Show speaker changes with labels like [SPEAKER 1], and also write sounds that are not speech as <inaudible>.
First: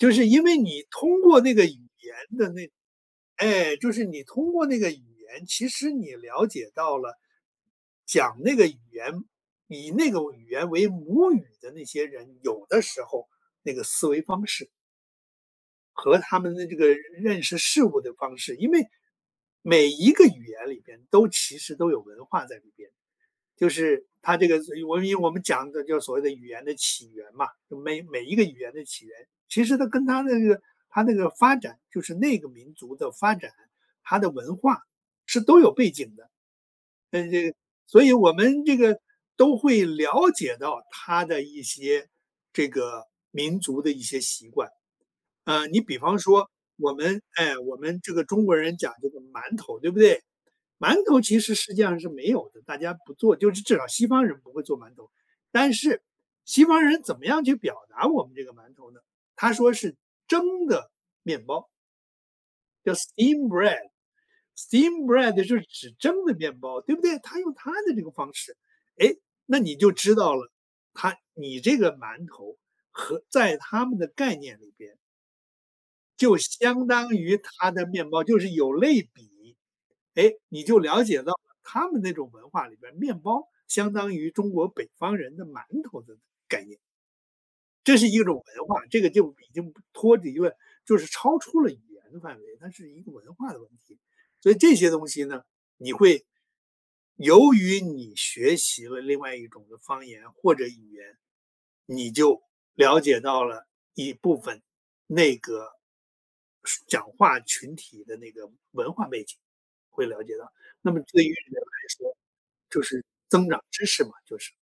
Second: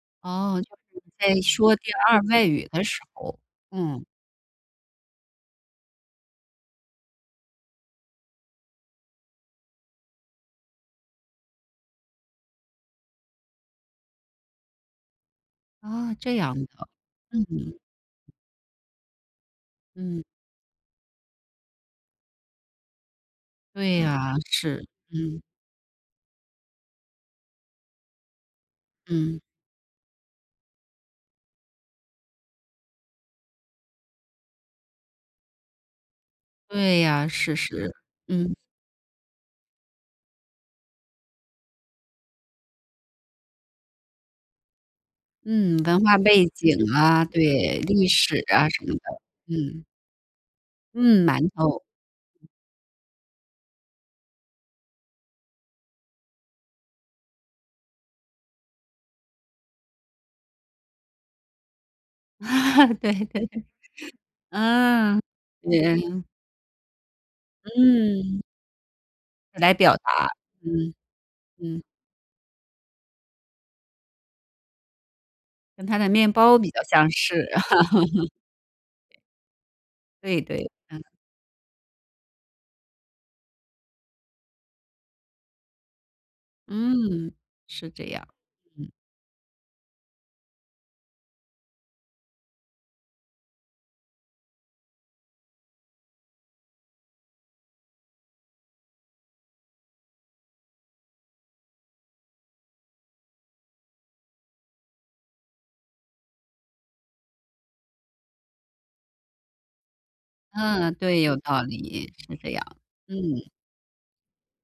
[SPEAKER 1] 就是因为
[SPEAKER 2] 哦，就是
[SPEAKER 1] 你
[SPEAKER 2] 你
[SPEAKER 1] 通
[SPEAKER 2] 在
[SPEAKER 1] 过那个语
[SPEAKER 2] 说第二
[SPEAKER 1] 言
[SPEAKER 2] 外
[SPEAKER 1] 的
[SPEAKER 2] 语
[SPEAKER 1] 那
[SPEAKER 2] 的时候，
[SPEAKER 1] 哎，就是
[SPEAKER 2] 嗯。
[SPEAKER 1] 你通过那个语言，其实你了解到了，讲那个语言，以那个为语言为母语的那些人，有的时候那个思维方式
[SPEAKER 2] 啊，
[SPEAKER 1] 和
[SPEAKER 2] 这
[SPEAKER 1] 他们
[SPEAKER 2] 样
[SPEAKER 1] 的这个
[SPEAKER 2] 的，
[SPEAKER 1] 认认识
[SPEAKER 2] 嗯。
[SPEAKER 1] 事物的方式。因为，每一
[SPEAKER 2] 嗯。
[SPEAKER 1] 个语言里面，都其实都有文化在里边，就
[SPEAKER 2] 对
[SPEAKER 1] 是
[SPEAKER 2] 呀，
[SPEAKER 1] 它这个就
[SPEAKER 2] 是，
[SPEAKER 1] 我们因我们
[SPEAKER 2] 嗯。
[SPEAKER 1] 讲的就是所谓的语言的起源嘛，就每每一个语言的起源，
[SPEAKER 2] 嗯。
[SPEAKER 1] 其实它跟它的那个它那个发展，就是那个民族的发展，它的文化是都有背景的。
[SPEAKER 2] 对呀，
[SPEAKER 1] 嗯，这
[SPEAKER 2] 是
[SPEAKER 1] 个
[SPEAKER 2] 是，
[SPEAKER 1] 所以我
[SPEAKER 2] 嗯。
[SPEAKER 1] 们这个都会了解到它的一些这个民族的一些习惯，啊，
[SPEAKER 2] 嗯，
[SPEAKER 1] 你比
[SPEAKER 2] 文化
[SPEAKER 1] 方
[SPEAKER 2] 背
[SPEAKER 1] 说
[SPEAKER 2] 景
[SPEAKER 1] 我们
[SPEAKER 2] 啊，
[SPEAKER 1] 哎，我
[SPEAKER 2] 对，
[SPEAKER 1] 们
[SPEAKER 2] 历
[SPEAKER 1] 这个
[SPEAKER 2] 史
[SPEAKER 1] 中国
[SPEAKER 2] 啊
[SPEAKER 1] 人
[SPEAKER 2] 什
[SPEAKER 1] 讲
[SPEAKER 2] 么的，
[SPEAKER 1] 这个馒头，
[SPEAKER 2] 嗯。
[SPEAKER 1] 对不对？馒头
[SPEAKER 2] 嗯，
[SPEAKER 1] 其
[SPEAKER 2] 馒
[SPEAKER 1] 实实际
[SPEAKER 2] 头。
[SPEAKER 1] 上是没有的，大家不做，就是至少西方人不会做馒头，但是西方人怎么样去表达我们这个馒头呢？他说是“蒸的面包”。叫
[SPEAKER 2] <chuckles> 对
[SPEAKER 1] steamed
[SPEAKER 2] 对。
[SPEAKER 1] bread，steamed
[SPEAKER 2] 嗯，
[SPEAKER 1] bread 就是指
[SPEAKER 2] 连
[SPEAKER 1] 蒸
[SPEAKER 2] 啊。
[SPEAKER 1] 的面包，对不对？它用它的这个方
[SPEAKER 2] 嗯。
[SPEAKER 1] 式，哎，那
[SPEAKER 2] 来
[SPEAKER 1] 你就
[SPEAKER 2] 表
[SPEAKER 1] 知
[SPEAKER 2] 达，
[SPEAKER 1] 道了，
[SPEAKER 2] 嗯，
[SPEAKER 1] 它你这
[SPEAKER 2] 嗯。
[SPEAKER 1] 个馒头和在它们的概念里边
[SPEAKER 2] 跟它的面
[SPEAKER 1] 就
[SPEAKER 2] 包比较
[SPEAKER 1] 相
[SPEAKER 2] 相
[SPEAKER 1] 当于
[SPEAKER 2] 是。
[SPEAKER 1] 它的面包，
[SPEAKER 2] <laughs>
[SPEAKER 1] 就是有类比，诶，
[SPEAKER 2] 对
[SPEAKER 1] 你
[SPEAKER 2] 对，
[SPEAKER 1] 就
[SPEAKER 2] 嗯。
[SPEAKER 1] 了解到了他们那种文化里边儿，面包相当于中国北方人的馒头的概念。
[SPEAKER 2] 嗯，是
[SPEAKER 1] 这
[SPEAKER 2] 这
[SPEAKER 1] 是一
[SPEAKER 2] 样。
[SPEAKER 1] 种文化，
[SPEAKER 2] 嗯。
[SPEAKER 1] 这个就已经不脱离了就是超出了语言的范围，它是一个文化的问题。所以这些东西呢，你会由于你学习了另外一种的方言或者语言，你就了解到了一部分内个，说讲话群体的那个文化背景，会了解到，那
[SPEAKER 2] 嗯，
[SPEAKER 1] 么
[SPEAKER 2] 对，
[SPEAKER 1] 对于
[SPEAKER 2] 有
[SPEAKER 1] 人
[SPEAKER 2] 道
[SPEAKER 1] 来
[SPEAKER 2] 理，
[SPEAKER 1] 说，
[SPEAKER 2] 是这样，
[SPEAKER 1] 就是增
[SPEAKER 2] 嗯。
[SPEAKER 1] 长知识嘛，就是。